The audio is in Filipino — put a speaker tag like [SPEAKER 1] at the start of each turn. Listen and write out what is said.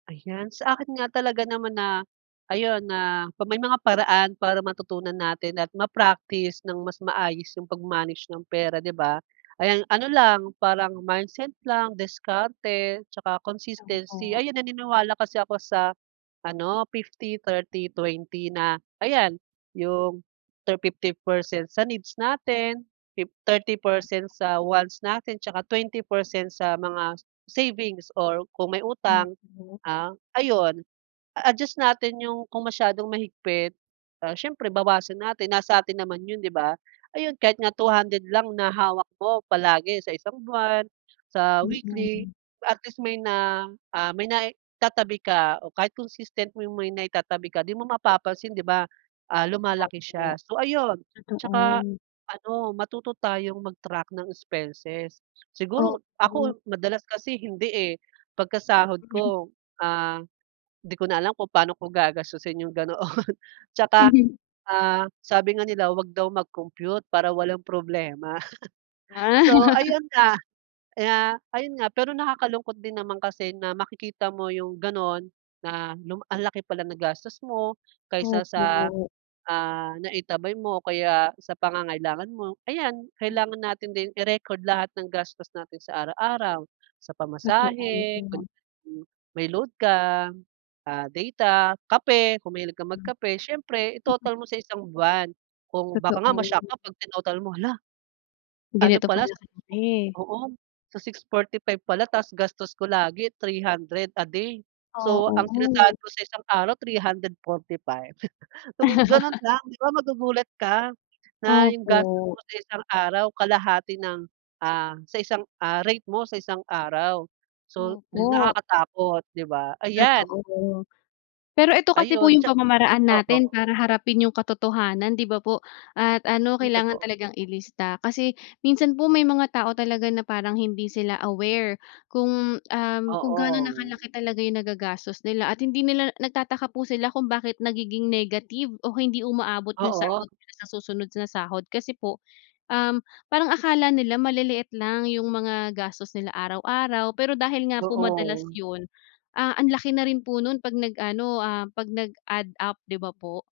[SPEAKER 1] Ayan. Sa akin nga talaga naman na ayun, na may mga paraan para matutunan natin at ma-practice nang mas maayos yung pag-manage ng pera, 'di ba? Ayan, ano lang, parang mindset lang, diskarte tsaka
[SPEAKER 2] Tama
[SPEAKER 1] consistency.
[SPEAKER 2] po.
[SPEAKER 1] Ayan, naniniwala kasi ako sa ano, 50-30-20 na ayan yung thir 50 percent sa needs natin, fifth 30 percent sa wants natin tsaka 20 percent sa mga savings or kung may utang,
[SPEAKER 2] Opo.
[SPEAKER 1] ah, ayun. A adjust natin yung kung masyadong mahigpit, ah, siyempre, bawasan natin. Nasa atin naman 'yun, 'di ba? Ayun, kahit nga 200 lang na hawak ko palagi sa isang buwan, sa weekly,
[SPEAKER 2] Mm.
[SPEAKER 1] at least may na, ah, may naitatabi ka o kahit consistent mo yung may naitatabi ka, di mo mapapansin, 'di ba, ah, lumalaki siya.
[SPEAKER 2] Opo.
[SPEAKER 1] So, ayun. Tsaka
[SPEAKER 2] Totoo.
[SPEAKER 1] a ano, matuto tayong mag-track ng expenses. Siguro
[SPEAKER 2] Opo.
[SPEAKER 1] ako, madalas kasi hindi, eh. Pagka sahod ko, ah, di ko na alam kung pa'no ko gagastusin, 'yong ganoon. Tsaka, ah, sabi nga nila, huwag daw mag-compute para walang problema.
[SPEAKER 2] Ah.
[SPEAKER 1] So, ayun nga. Ah, ayun nga, pero nakakalungkot din naman kasi na makikita mo 'yong gano'n na luma ang laki pala nagastos mo kaysa sa,
[SPEAKER 2] Opo.
[SPEAKER 1] ah, naitabi mo o kaya sa pangangailangan mo. Ayan,
[SPEAKER 2] Hmm.
[SPEAKER 1] kailangan natin din i-record lahat ng gastos natin sa araw-araw, sa
[SPEAKER 2] Totoo.
[SPEAKER 1] pamasahe, kunya mm. May load ka, ah, data, kape, kung mahilig kang
[SPEAKER 2] Mm.
[SPEAKER 1] magkape. Siyempre, i-total mo sa isang buwan kung baka nga
[SPEAKER 2] Totoo.
[SPEAKER 1] ma-shock ka 'pag tinotal mo, hala ano
[SPEAKER 2] Ganito
[SPEAKER 1] pala
[SPEAKER 2] pala
[SPEAKER 1] sa
[SPEAKER 2] kalaki.
[SPEAKER 1] oo. Sa 645 pala tapos gastos ko lagi 300 a day. So, ang sinasahod
[SPEAKER 2] Oo.
[SPEAKER 1] ko sa isang araw 345. Oh ,gano'n nga. 'Di ba magugulat ka na 'yong gastos
[SPEAKER 2] Opo.
[SPEAKER 1] mo sa isang araw kalahati ng, ah, sa isang, ah, rate mo sa isang araw. So,
[SPEAKER 2] Opo.
[SPEAKER 1] nakakatakot 'di ba? Ayan.
[SPEAKER 2] Totoo, pero eto kasi po
[SPEAKER 1] Ayun
[SPEAKER 2] yung
[SPEAKER 1] tsa
[SPEAKER 2] pamamaraan natin
[SPEAKER 1] oo.
[SPEAKER 2] para harapin yung katotohanan, 'di ba po? At ano,
[SPEAKER 1] Uy,
[SPEAKER 2] kailangan
[SPEAKER 1] totoo.
[SPEAKER 2] talagang ilista kasi minsan po, may mga tao talaga na parang hindi sila aware kung, um, kung gaano na
[SPEAKER 1] Oo.
[SPEAKER 2] kalaki talaga yung nagagastos nila at hindi nila nagtataka po sila kung bakit nagiging negative o hindi umaabot yung
[SPEAKER 1] Oo.
[SPEAKER 2] sahod nila sa susunod na sahod. Kasi po, um, parang akala nila maliliit lang yung mga gastos nila araw-araw, pero dahil nga po madalas
[SPEAKER 1] Oo.
[SPEAKER 2] yun, ah, ang laki na rin po nun 'pag nag-ano, ah, 'pag nag-add up. 'di ba po?